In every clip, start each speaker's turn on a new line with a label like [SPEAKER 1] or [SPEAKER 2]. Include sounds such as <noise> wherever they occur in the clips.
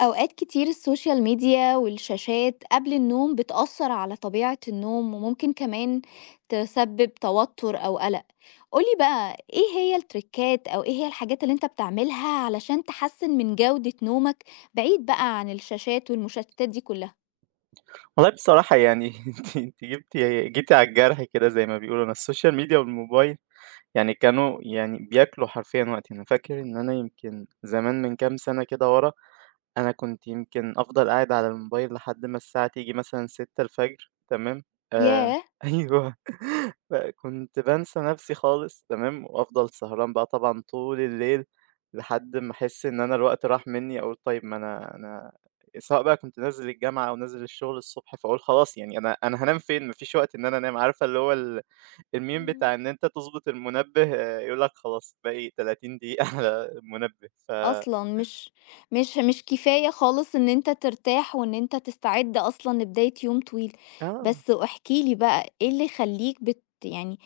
[SPEAKER 1] أوقات كتير السوشيال ميديا والشاشات قبل النوم بتأثر على طبيعة النوم وممكن كمان تسبب توتر أو قلق. قولي بقى إيه هي التريكات أو إيه هي الحاجات اللي أنت بتعملها علشان تحسن من جودة نومك بعيد بقى عن الشاشات والمشتتات دي كلها.
[SPEAKER 2] والله بصراحة يعني <laughs> أنتِ جيتِ على الجرح كده زي ما بيقولوا، أنا السوشيال ميديا والموبايل يعني كانوا يعني بياكلوا حرفيًا وقتي، أنا فاكر إن أنا يمكن زمان من كام سنة كده ورا، أنا كنت يمكن أفضل قاعد على الموبايل لحد ما الساعة تيجي مثلًا 6:00 تمام، آآ
[SPEAKER 1] ياه!
[SPEAKER 2] <laughs> أيوه. فكنت بانسى نفسي خالص تمام، وأفضل سهران بقى طبعًا طول الليل، لحد ما أحس إن أنا الوقت راح منّي، أقول طيب ما أنا سواء بقى كنت نازل الجامعة أو نازل الشغل الصبح، فأقول خلاص يعني أنا هانام فين؟ ما فيش وقت إن أنا أنام، عارفة اللي هو الmeme بتاع إن أنت تضبط المنبه آه، يقول لك خلاص باقي 30 دقيقة <laughs> على المنبه،
[SPEAKER 1] أصلًا مش كفاية خالص إن أنت ترتاح وإن أنت تستعد أصلًا لبداية يوم طويل،
[SPEAKER 2] آه.
[SPEAKER 1] بس احكِ لي بقى إيه اللي يخلّيك يعني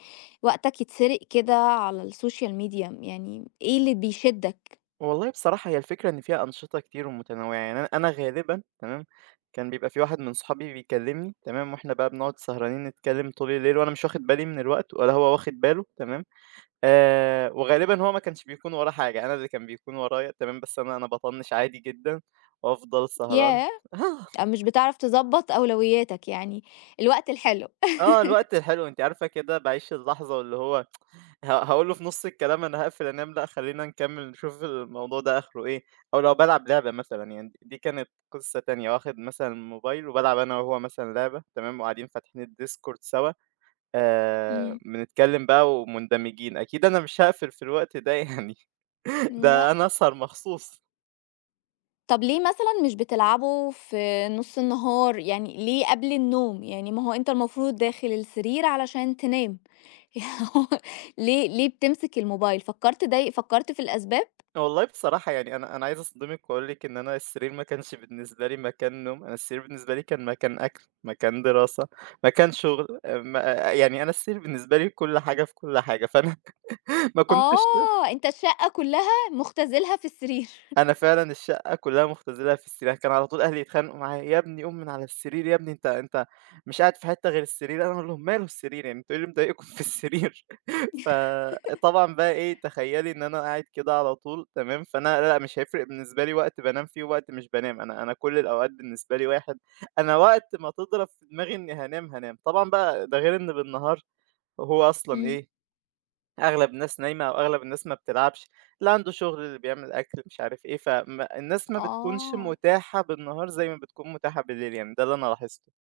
[SPEAKER 1] وقتك يتسرق كده على الSocial media، يعني إيه اللي بيشدك؟
[SPEAKER 2] والله بصراحة هي الفكرة إن فيها أنشطة كتير ومتنوعة، يعني أنا غالبًا تمام، كان بيبقى في واحد من صحابي بيكلمني تمام، وإحنا بقى بنقعد سهرانين نتكلم طول الليل وأنا مش واخد بالي من الوقت ولا هو واخد باله تمام، وغالبًا هو ما كانش بيكون وراه حاجة، أنا اللي كان بيكون ورايا تمام، بس أنا باطنش عادي جدًا وأفضل سهران
[SPEAKER 1] ياه!
[SPEAKER 2] <laughs>
[SPEAKER 1] مش بتعرف تضبّط أولوياتك، يعني الوقت الحلو.
[SPEAKER 2] آه، الوقت الحلو أنتِ عارفة كده باعيش اللحظة واللي هو هاقول له في نُص الكلام أنا هاقفل أنام، لأ خلّينا نكمّل نشوف الموضوع ده آخره إيه، أو لو بالعب لعبة مثلًا يعني دي كانت قصة تانية، واخد مثلًا الموبايل وبالعب أنا وهو مثلًا لعبة تمام، وقاعدين فاتحين الDiscord سوا
[SPEAKER 1] إمم.
[SPEAKER 2] بنتكلّم بقى ومندمجين، أكيد أنا مش هاقفل في الوقت ده يعني <laughs>
[SPEAKER 1] لأ،
[SPEAKER 2] ده أنا أسهر مخصوص.
[SPEAKER 1] طب ليه مثلًا مش بتلعبه في نُص النهار؟ يعني ليه قبل النوم؟ يعني ما هو أنت المفروض داخل السرير علشان تنام. <laughs> هو ليه بتمسك الموبايل؟ فكّرت في الأسباب؟
[SPEAKER 2] والله بصراحة يعني أنا عايز أصدمِك وأقول لِك إن أنا السرير ما كانش بالنسبة لي مكان نوم، أنا السرير بالنسبة لي كان مكان أكل، مكان دراسة، مكان شغل، م يعني أنا السرير بالنسبة لي كل حاجة في كل حاجة، فأنا <laughs> ما كنتش
[SPEAKER 1] آه، أنت الشقة كُلّها مختزلها في السرير.
[SPEAKER 2] أنا فعلًا الشقة كلّها مختزلها في السرير، كان على طول أهلي يتخانقوا معايا، "يا ابني قوم من على السرير، يا ابني أنت مش قاعد في حتّة غير السرير." أنا أقول لهم: "ماله السرير يعني أنتم إيه اللي مضايقكم في السرير؟" <laughs> فطبعًا بقى إيه، تخيّلي إن أنا قاعد كده على طول تمام، فأنا لأ، مش هيفرق بالنسبة لي وقت بانام فيه ووقت مش بانام، أنا كل الأوقات بالنسبة لي واحد، أنا وقت ما تضرب في دماغي إني هانام، هانام. طبعًا بقى ده غير إن بالنهار هو
[SPEAKER 1] <laughs>
[SPEAKER 2] أصلًا
[SPEAKER 1] إمم.
[SPEAKER 2] إيه، أغلب الناس نايمة أو أغلب الناس ما بتلعبش، اللي عنده شغل، اللي بيعمل أكل، مش عارف إيه، فما الناس ما بتكونش
[SPEAKER 1] آه.
[SPEAKER 2] متاحة بالنهار زي ما بتكون متاحة بالليل يعني، ده اللي أنا لاحظته.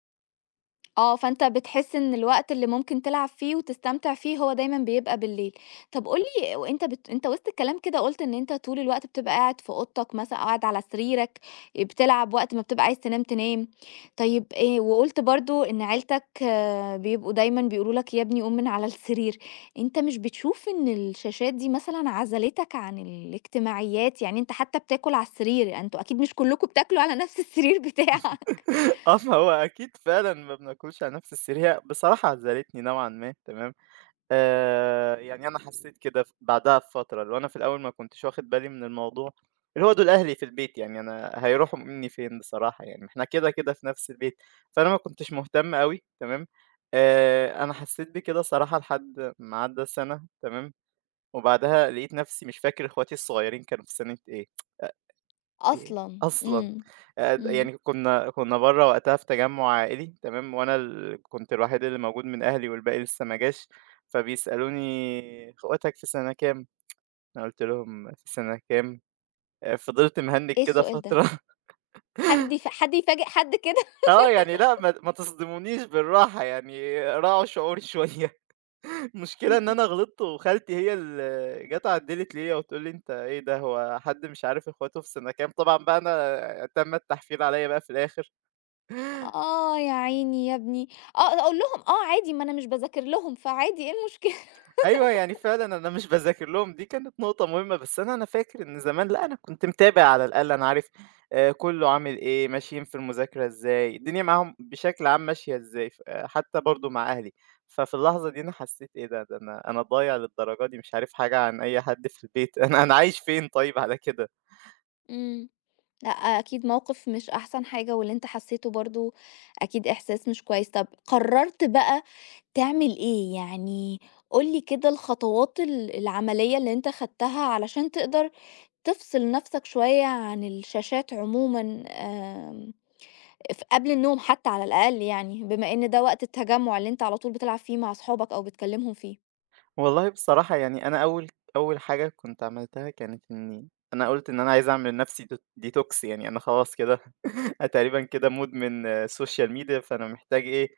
[SPEAKER 1] آه، فأنت بتحس إن الوقت اللي ممكن تلعب فيه وتستمتع فيه هو دايمًا بيبقى بالليل. طب قُل لي، وأنت بت أنت وسط الكلام كده قُلت إن أنت طول الوقت بتبقى قاعد في أوضتك مثلًا أو قاعد على سريرك، آه، بتلعب وقت ما بتبقى عايز تنام تنام. طيب وقُلت برضه إن عيلتك، آه، بيبقوا دايمًا بيقولوا لك يا ابني قُم من على السرير. أنت مش بتشوف إن الشاشات دي مثلًا عزلتك عن الاجتماعيات؟ يعني أنت حتى بتاكل على السرير، أنتم أكيد مش كلكم بتاكلوا على نفس السرير بتاعك.
[SPEAKER 2] <laughs> آه، فهو أكيد فعلًا ما بناكلش على نفس السرير، هي بصراحة عزّلتني نوعًا ما، تمام؟ يعني أنا حسّيت كده بعدها بفترة، اللي هو أنا في الأول ما كنتش واخد بالي من الموضوع، اللي هو دول أهلي في البيت يعني أنا هيروحوا منّي فين بصراحة يعني، ما إحنا كده، كده في نفس البيت، فأنا ما كنتش مهتم أوي تمام، أنا حسّيت بكده صراحة لحد ما عدّى سَنة تمام، وبعدها لقيت نفسي مش فاكر إخواتي الصغيّرين كانوا في سَنة إيه.
[SPEAKER 1] <laughs>
[SPEAKER 2] إيه
[SPEAKER 1] أصلًا.
[SPEAKER 2] أصلًا!
[SPEAKER 1] إمم.
[SPEAKER 2] د
[SPEAKER 1] إمم.
[SPEAKER 2] يعني كنا برّه وقتها في تجمُّع عائلي تمام، وأنا كنت الوحيد اللي موجود من أهلي والباقي لسه ما جاش، فبيسألوني: "أخواتك في سَنة كام؟" أنا قُلت لهم: "في سَنة كام؟" فضلت مهنِّج
[SPEAKER 1] إيه
[SPEAKER 2] كده
[SPEAKER 1] السؤال ده!
[SPEAKER 2] فترة
[SPEAKER 1] حد يفاجئ حد كده!
[SPEAKER 2] <laughs> آه، يعني لأ ما تصدمونيش بالراحة يعني راعوا شعوري شوية. <laughs> المشكلة إن
[SPEAKER 1] إمم.
[SPEAKER 2] أنا غلطت وخالتي هي اللي جات عدِّلت ليّا وتقول لي: "أنت إيه ده، هو حد مش عارف إخواته في سَنة كام؟" طبعًا بقى أنا تم التحفيل عليّا بقى في الآخر.
[SPEAKER 1] آه يا عيني يا ابني. آه أقول لهم آه عادي، ما أنا مش باذاكر لهم، فعادي إيه المشكلة؟ <laughs>
[SPEAKER 2] أيوه، يعني فعلًا أنا مش باذاكر لهم، دي كانت نقطة مهمة، بس أنا فاكر إن زمان لأ، أنا كنت متابع على الأقل، أنا عارف كُلّه عامل إيه، ماشيين في المذاكرة إزاي، الدنيا معاهم بشكل عام ماشية إزاي، آه، حتى برضه مع أهلي، ففي اللحظة دي أنا حسّيت إيه ده، ده أنا ضايع للدرجة دي، مش عارف حاجة عن أي حد في البيت، <laughs> أنا عايش فين طيب على كده؟
[SPEAKER 1] إمم. لأ أكيد موقف مش أحسن حاجة، واللي أنت حسيته برضه أكيد إحساس مش كويس. طب قررت بقى تعمل إيه؟ يعني قُل لي كده الخطوات العملية اللي أنت خدتها علشان تقدر تفصل نفْسك شوية عن الشاشات عمومًا. آمم، ف قبل النوم حتى على الأقل يعني، بما إن ده وقت التجمُّع اللي أنت على طول بتلعب فيه مع أصحابك أو بتكلّمهم فيه.
[SPEAKER 2] والله بصراحة يعني أنا أول حاجة كنت عملتها كانت إني أنا قُلت إن أنا عايز أعمل لنفسي detox يعني أنا خلاص كده أنا تقريبًا كده مدمن social media، فأنا محتاج إيه،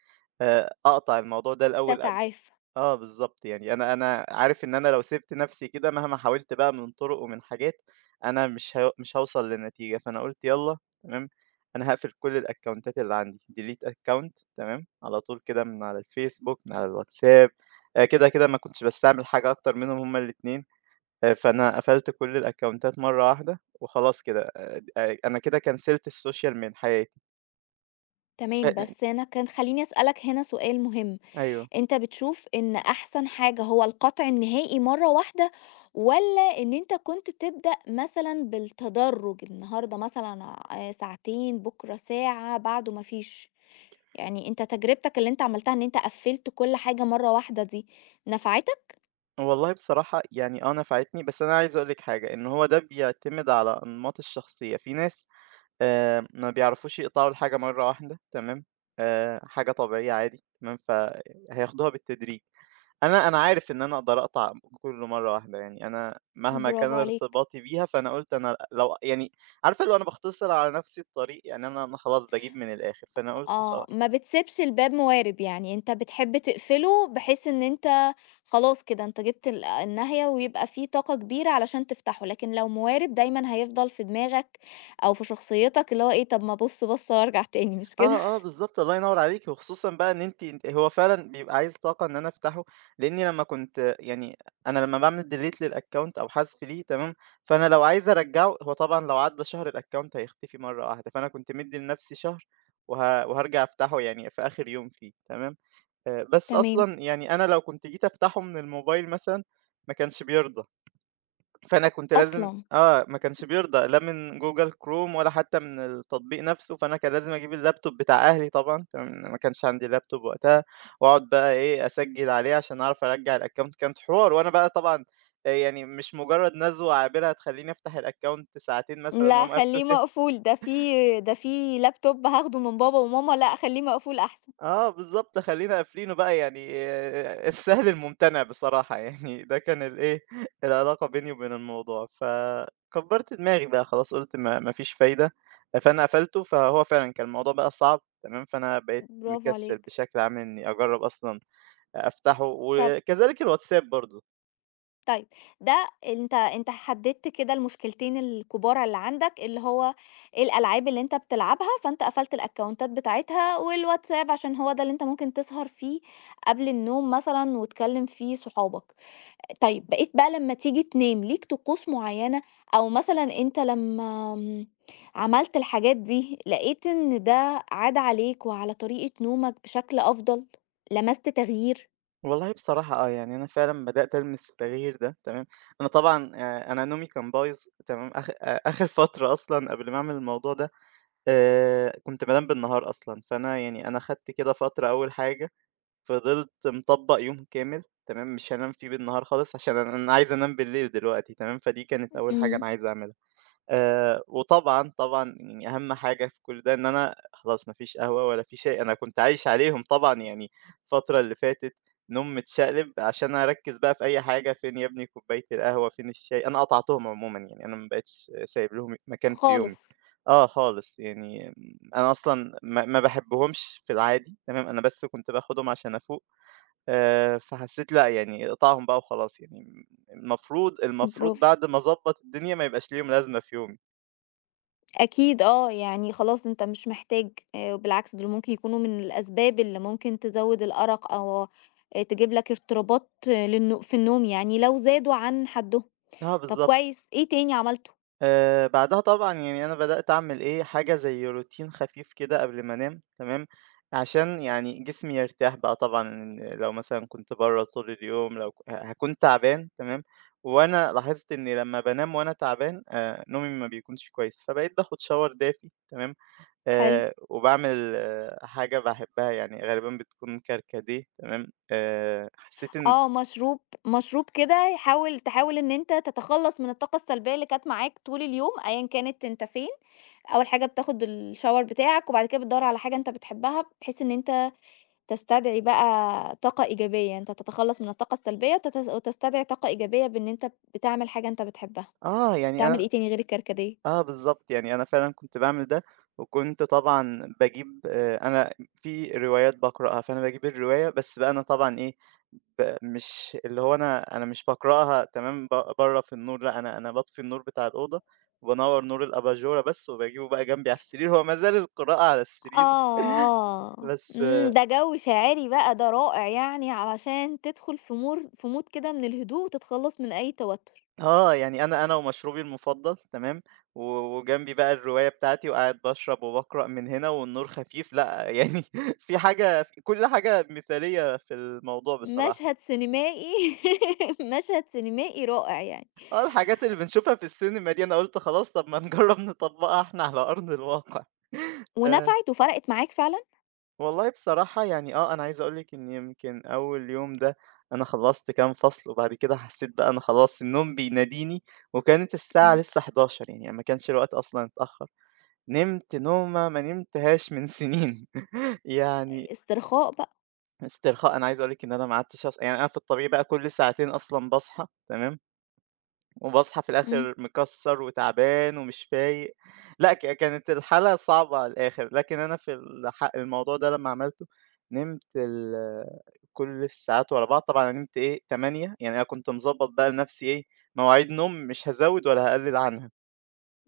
[SPEAKER 2] أقطع الموضوع ده الأول قبل
[SPEAKER 1] تتعافى.
[SPEAKER 2] آه بالضبط، يعني أنا عارف إن أنا لو سِبت نَفْسي كده مهما حاولت بقى من طُرق ومن حاجات، أنا مش هاوصل لنتيجة، فأنا قُلت يالّا تمام، أنا هاقفل كل الأكاونتات اللي عندي delete account تمام، على طول كده من على الفيسبوك، من على الواتساب، كده ما كنتش باستعمل حاجة أكتر منهم هُم الاتنين، فأنا قفلت كل الأكاونتات مرّة واحدة وخلاص كده، د أنا كده كنسلت السوشيال من حياتي. أ
[SPEAKER 1] تمام،
[SPEAKER 2] أ
[SPEAKER 1] بس أنا كان خلّيني أسألك هنا سؤال مهم،
[SPEAKER 2] أيوه.
[SPEAKER 1] أنت بتشوف إن أحسن حاجة هو القطع النهائي مرّة واحدة، والّا إن أنت كنت بتبدأ مثلًا بالتدرُّج، النهارده مثلًا ساعتين، بُكرة ساعة، بعده ما فيش؟ يعني أنت تجربتك اللي أنت عملتها إن أنت قفّلت كل حاجة مرّة واحدة دي، نفعتك؟
[SPEAKER 2] والله بصراحة يعني آه نفعتني، بس أنا عايز أقول لِك حاجة، إن هو ده بيعتمد على أنماط الشخصية، في ناس ما بيعرفوش يقطعوا الحاجة مرّة واحدة تمام، حاجة طبيعية عادي تمام، فهياخدوها بالتدريج. أنا عارف إن أنا أقدر أقطع كُلّه مرّة واحدة، يعني أنا مهما كان
[SPEAKER 1] برافو عليك.
[SPEAKER 2] ارتباطي بيها، فأنا قُلت أنا لو يعني عارفة اللي هو أنا باختصر على نفسي الطريق، يعني أنا خلاص باجيب من الآخر، فأنا قُلت
[SPEAKER 1] آه، ما بتسيبش الباب موارب، يعني أنت بتحب تقفله بحيث إن أنت خلاص كده أنت جبت الناهية ويبقى في طاقة كبيرة علشان تفتحه، لكن لو موارب دايمًا هيفضل في دماغك أو في شخصيتك اللي هو إيه، طب ما أبُص بصّة وأرجع تاني مش كده؟
[SPEAKER 2] آه، آه، بالضبط، الله ينوّر عليكِ، وخصوصًا بقى إن أنتِ هو فعلًا بيبقى عايز طاقة إن أنا أفتحه، لإني لمّا كنت يعني أنا لمّا باعمل delete للaccount أو حذف ليه تمام، فأنا لو عايز أرجّعه هو طبعًا لو عدّى شهر الaccount هيختفي مرّة واحدة، فأنا كنت مدّي لنفسي شهر وهارجع أفتحه يعني في آخر يوم فيه تمام،
[SPEAKER 1] <laughs>
[SPEAKER 2] بس
[SPEAKER 1] تمام.
[SPEAKER 2] أصلًا يعني أنا لو كنت جيت أفتحه من الموبايل مثلًا ما كانش بيرضى. فأنا كنت لازم
[SPEAKER 1] أصلًا!
[SPEAKER 2] ما كانش بيرضى لا من Google Chrome ولا حتى من التطبيق نفسه، فأنا كان لازم أجيب اللابتوب بتاع أهلي طبعًا، تمام، ما كانش عندي لابتوب وقتها، وأقعد بقى إيه، أسجّل عليه عشان أعرف أرجّع الaccount كانت حوار، وأنا بقى طبعًا يعني مش مجرد نزوة عابرة هتخلّيني أفتح الaccount ساعتين مثلًا
[SPEAKER 1] لأ
[SPEAKER 2] وأقوم
[SPEAKER 1] خلّيه
[SPEAKER 2] قافله
[SPEAKER 1] مقفول، ده في لابتوب هاخده من بابا وماما، لأ خلّيه مقفول أحسن.
[SPEAKER 2] آه بالضبط، خلّينا قافلينه بقى يعني السهل الممتنع بصراحة <laughs> يعني ده كان الإيه، <laughs> العلاقة بيني وبين الموضوع، فكبّرت دماغي بقى خلاص قُلت ما فيش فايدة، فأنا قفلته، فهو فعلًا كان الموضوع بقى صعب تمام، فأنا بقيت
[SPEAKER 1] برافو
[SPEAKER 2] مكسّل
[SPEAKER 1] عليك.
[SPEAKER 2] بشكل عام إني أجرّب أصلًا أفتحه
[SPEAKER 1] طب
[SPEAKER 2] وكذلك الواتساب برضه.
[SPEAKER 1] طيب، ده أنت حددت كده المشكلتين الكبار اللي عندك، اللي هو الألعاب اللي أنت بتلعبها، فأنت قفلت الأكونتات بتاعتها، والواتساب عشان هو ده اللي أنت ممكن تسهر فيه قبل النوم مثلًا وتكلم فيه صحابك. طيب، بقيت بقى لمّا تيجي تنام ليك طقوس معينة، أو مثلًا أنت لمّا عملت الحاجات دي لقيت إن ده عَدى عليك وعلى طريقة نومك بشكل أفضل؟ لمست تغيير؟
[SPEAKER 2] والله بصراحة آه، يعني أنا فعلًا بدأت ألمس التغيير ده تمام، أنا طبعًا أنا نومي كان بايظ تمام، آخر فترة أصلًا قبل ما أعمل الموضوع ده كنت بانام بالنهار أصلًا، فأنا يعني أنا خدت كده فترة أول حاجة، فضلت مطبّق يوم كامل تمام، مش هانام فيه بالنهار خالص عشان أنا عايز أنام بالليل دلوقتي تمام، فدي كانت أول حاجة
[SPEAKER 1] إمم.
[SPEAKER 2] أنا عايز أعملها. وطبعًا، يعني أهم حاجة في كل ده إن أنا خلاص ما فيش قهوة ولا في شاي، أنا كنت عايش عليهم طبعًا يعني الفترة اللي فاتت نوم متشقلب عشان أركّز بقى في أي حاجة، فين يا ابني كوباية القهوة، فين الشاي، أنا قطعتهم عمومًا يعني أنا ما بقيتش سايب لهم مكان في يومي.
[SPEAKER 1] خالص.
[SPEAKER 2] آه خالص، يعني أنا أصلًا ما باحبهمش في العادي، تمام، أنا بس كنت باخدهم عشان أفوق، فحسيت لأ، يعني اقطعهم بقى وخلاص يعني المفروض
[SPEAKER 1] برافو.
[SPEAKER 2] بعد ما أضبّط الدنيا ما يبقاش ليهم لازمة في يومي.
[SPEAKER 1] أكيد آه، يعني خلاص أنت مش محتاج بالعكس دول ممكن يكونوا من الأسباب اللي ممكن تزوّد الأرق أو آه، تجيب لك اضطرابات في النوم يعني لو زادوا عن حدّهم.
[SPEAKER 2] آه
[SPEAKER 1] طب
[SPEAKER 2] بالضبط.
[SPEAKER 1] كويس، إيه تاني عملته؟
[SPEAKER 2] بعدها طبعًا يعني أنا بدأت أعمل إيه، حاجة زي روتين خفيف كده قبل ما أنام تمام، عشان يعني جسمي يرتاح بقى طبعًا لو مثلًا كنت برّه طول اليوم لو ك ه هاكون تعبان تمام، وأنا لاحظت إني لمّا بانام وأنا تعبان نومي ما بيكونش كويس، فبقيت باخد shower دافي تمام،
[SPEAKER 1] حلو.
[SPEAKER 2] وباعمل حاجة باحبها يعني غالبًا بتكون كركديه تمام، حسيت إن
[SPEAKER 1] آه، مشروب كده، حاول إن أنت تتخلّص من الطاقة السلبية اللي كانت معاك طول اليوم أيًا كانت أنت فين، أول حاجة بتاخد الShower بتاعك وبعد كده بتدوّر على حاجة أنت بتحبها بحيث إن أنت تستدعي بقى طاقة إيجابية، يعني أنت تتخلّص من الطاقة السلبية وتستدعي طاقة إيجابية بإن أنت بتعمل حاجة أنت بتحبها.
[SPEAKER 2] آه يعني
[SPEAKER 1] بتعمل
[SPEAKER 2] أنا
[SPEAKER 1] إيه تاني غير الكركديه؟
[SPEAKER 2] آه بالضبط، يعني أنا فعلًا كنت باعمل ده، وكنت طبعًا باجيب أنا في روايات باقرأها، فأنا باجيب الرواية بس بقى أنا طبعًا إيه، مش اللي هو أنا مش باقرأها تمام برّه في النور، لأ أنا باطفي النور بتاع الأوضة، وبانوّر نور الأباجورة بس، وباجيبه بقى جنبي على السرير، هو ما زال القراءة على السرير،
[SPEAKER 1] آه.
[SPEAKER 2] بس
[SPEAKER 1] إمم، ده جو شاعري بقى ده رائع يعني علشان تدخل في mood كده من الهدوء وتتخلّص من أي توتر.
[SPEAKER 2] آه، يعني أنا ومشروبي المفضّل تمام، وجنبي بقى الرواية بتاعتي وقاعد باشرب وباقرأ من هنا والنور خفيف، لأ <laughs> يعني في حاجة ف كل حاجة مثالية في الموضوع بصراحة.
[SPEAKER 1] مشهد سينمائي. <laughs> مشهد سينمائي رائع يعني.
[SPEAKER 2] آه، الحاجات اللي بنشوفها في السينما دي أنا قُلت خلاص طب ما نجرّب نطبّقها إحنا على أرض الواقع. <laughs> آآ،
[SPEAKER 1] ونفعت وفرقت معاك فعلًا؟
[SPEAKER 2] والله بصراحة يعني آه، أنا عايز أقول لِك إن يمكن أول يوم ده أنا خلّصت كام فصل وبعد كده حسّيت بقى أنا خلاص النوم بيناديني وكانت الساعة
[SPEAKER 1] إمم.
[SPEAKER 2] لسه 23:00 يعني ما كانش الوقت أصلًا اتأخّر. نمت نومة ما نمتهاش من سنين <laughs> يعني
[SPEAKER 1] استرخاء بقى.
[SPEAKER 2] استرخاء أنا عايز أقول لِك إن أنا ما قعدتش أص يعني أنا في الطبيعي بقى كل ساعتين أصلًا باصحى تمام، وباصحى في
[SPEAKER 1] إمم.
[SPEAKER 2] الآخر مكسّر وتعبان ومش فايق، لأ كانت الحالة صعبة على الآخر، لكن أنا في الموضوع ده لمّا عملته نمت ال كل الساعات ورا بعض، طبعًا أنا نمت إيه 8 يعني أنا كنت مضبّط بقى لنفسي إيه مواعيد نوم مش هازوّد ولا هاقلل عنها.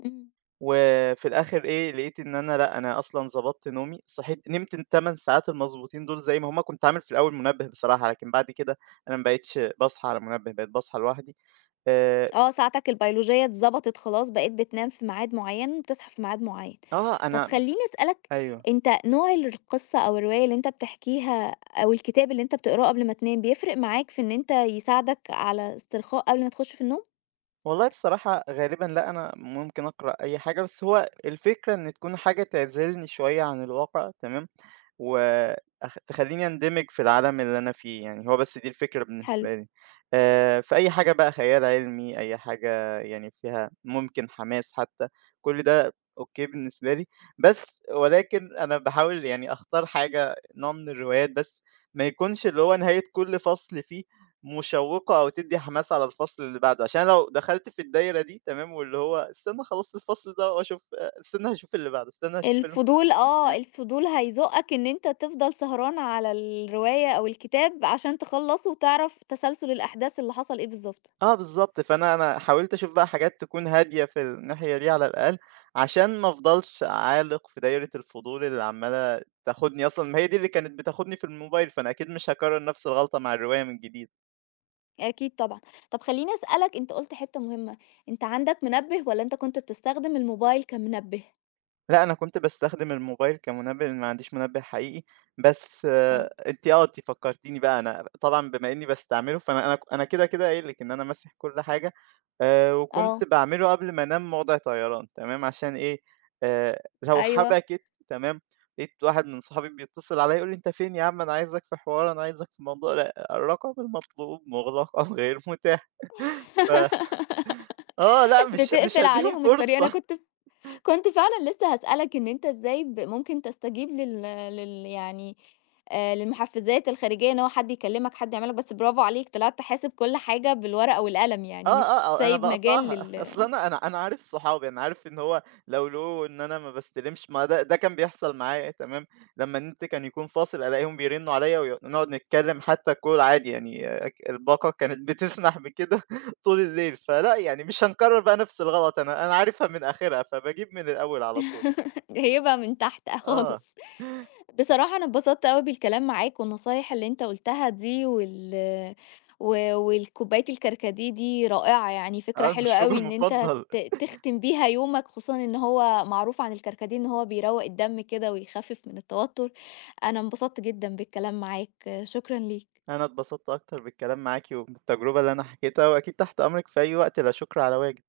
[SPEAKER 1] إمم.
[SPEAKER 2] وفي الآخر إيه، لقيت إن أنا لأ، أنا أصلًا ضبطت نومي، صحيت نمت ال8 ساعات المضبوطين دول زي ما هُم، كنت عامل في الأول منبه بصراحة، لكن بعد كده أنا ما بقيتش باصحى على منبه، بقيت باصحى لوحدي. آآ،
[SPEAKER 1] آه، ساعتك البيولوجية اتضبطت خلاص، بقيت بتنام في ميعاد معيّن وبتصحى في ميعاد معيّن.
[SPEAKER 2] آه،
[SPEAKER 1] طَب خلّيني أسألك،
[SPEAKER 2] أيوه.
[SPEAKER 1] أنت نوع القصة أو الرواية اللي أنت بتحكيها أو الكتاب اللي أنت بتقراه قبل ما تنام، بيفرق معاك في إن أنت يساعدك على استرخاء قبل ما تخش في النوم؟
[SPEAKER 2] والله بصراحة غالبًا لأ، أنا ممكن أقرأ أي حاجة، بس هو الفكرة إن تكون حاجة تعزلني شوية عن الواقع، تمام؟ تخلّيني أندمج في العالم اللي أنا فيه، يعني هو بس دي الفكرة
[SPEAKER 1] حلو.
[SPEAKER 2] بالنسبة لي. فأي حاجة بقى خيال علمي، أي حاجة يعني فيها ممكن حماس حتى، كل ده أوكي بالنسبة لي، بس ولكن أنا باحاول يعني أختار حاجة نوع من الروايات بس ما يكونش اللي هو نهاية كل فصل فيه مشوّقة أو تدّي حماس على الفصل اللي بعده، عشان لو دخلت في الدايرة دي تمام، واللي هو استنى خلاص الفصل ده وأشوف استنى هاشوف اللي بعده، استنى هاشوف اللي
[SPEAKER 1] الفضول، آه، الفضول هيزُقّك إن أنت تفضل سهران على الرواية أو الكتاب عشان تخلّصه وتعرف تسلسل الأحداث اللي حصل إيه بالضبط.
[SPEAKER 2] آه بالضبط، فأنا حاولت أشوف بقى حاجات تكون هادية في الناحية دي على الأقل، عشان ما أفضلش عالق في دايرة الفضول اللي عمّالة تاخدني أصلًا ما هي دي اللي كانت بتاخدني في الموبايل، فأنا أكيد مش هاكرر نفس الغلطة مع الرواية من جديد.
[SPEAKER 1] أكيد طبعًا. طب خلّيني أسألك، أنت قُلت حتّة مهمة، أنت عندك منبه والّا أنت كنت بتستخدم الموبايل كمنبه؟
[SPEAKER 2] لأ، أنا كنت باستخدم الموبايل كمنبه لأن ما عنديش منبه حقيقي، بس آه،
[SPEAKER 1] آه.
[SPEAKER 2] أنتِ أنتِ فكرتيني بقى أنا طبعًا بما إني باستعمله فأنا أنا كده قايل لِك إن أنا ماسح كل حاجة، وكنت
[SPEAKER 1] آه.
[SPEAKER 2] باعمله قبل ما أنام موضع طيران تمام، عشان إيه، لو
[SPEAKER 1] أيوه.
[SPEAKER 2] حبكِت تمام، لقيت واحد من صحابي بيتصل عليّا يقول لي: "أنت فين يا عم أنا عايزك في حوار، أنا عايزك في موضوع." لأ، الرقم المطلوب مُغلق <laughs> أو غير متاح. ف آه لأ،
[SPEAKER 1] <laughs>
[SPEAKER 2] مش
[SPEAKER 1] بتقفل
[SPEAKER 2] هادّيهم
[SPEAKER 1] عليهم الطريق. أنا
[SPEAKER 2] فرصة.
[SPEAKER 1] كنت كنت فعلًا لسه هاسألك إن أنت إزاي ممكن تستجيب لل لل يعني للمحفزات الخارجية إن هو حد يكلمك، حد يعمل لك، بس برافو عليك طلعت حاسب كل حاجة بالورقة والقلم،
[SPEAKER 2] آه،
[SPEAKER 1] يعني مش
[SPEAKER 2] آه، آه، أنا
[SPEAKER 1] سايب مجال
[SPEAKER 2] باقطعها،
[SPEAKER 1] لل.
[SPEAKER 2] <laughs> أصل أنا عارف صحابي، أنا عارف إن هو لو لقوا إن أنا ما باستلمش ما ده كان بيحصل معايا تمام، لمّا النت كان يكون فاصل ألاقيهم بيرنّوا عليَّ ونقعد نتكلم حتى call عادي يعني الباقة كانت بتسمح بكده <laughs> طول الليل، فلأ يعني مش هنكرر بقى نفس الغلط أنا عارفها من آخرها، فباجيب من الأول على طول.
[SPEAKER 1] <laughs> جايبها من تحت <laughs>
[SPEAKER 2] آه،
[SPEAKER 1] خالص. بصراحة أنا اتبسطت أوي بالكلام معاك، والنصايح اللي أنت قُلتها دي والكوباية الكركديه دي رائعة، يعني فكرة
[SPEAKER 2] آه،
[SPEAKER 1] حلوة
[SPEAKER 2] المشروب <laughs>
[SPEAKER 1] أوي إن أنت
[SPEAKER 2] المفضل.
[SPEAKER 1] تختم بيها يومك، خصوصًا إن هو معروف عن الكركديه إن هو بيروّق الدم كده ويخفف من التوتر. أنا انبسطت جدًا بالكلام معاك، شكرًا ليك.
[SPEAKER 2] أنا اتبسطت أكتر بالكلام معاكِ وبالتجربة اللي أنا حكيتها، وأكيد تحت أمرِك في أي وقت، لا شكر على واجب.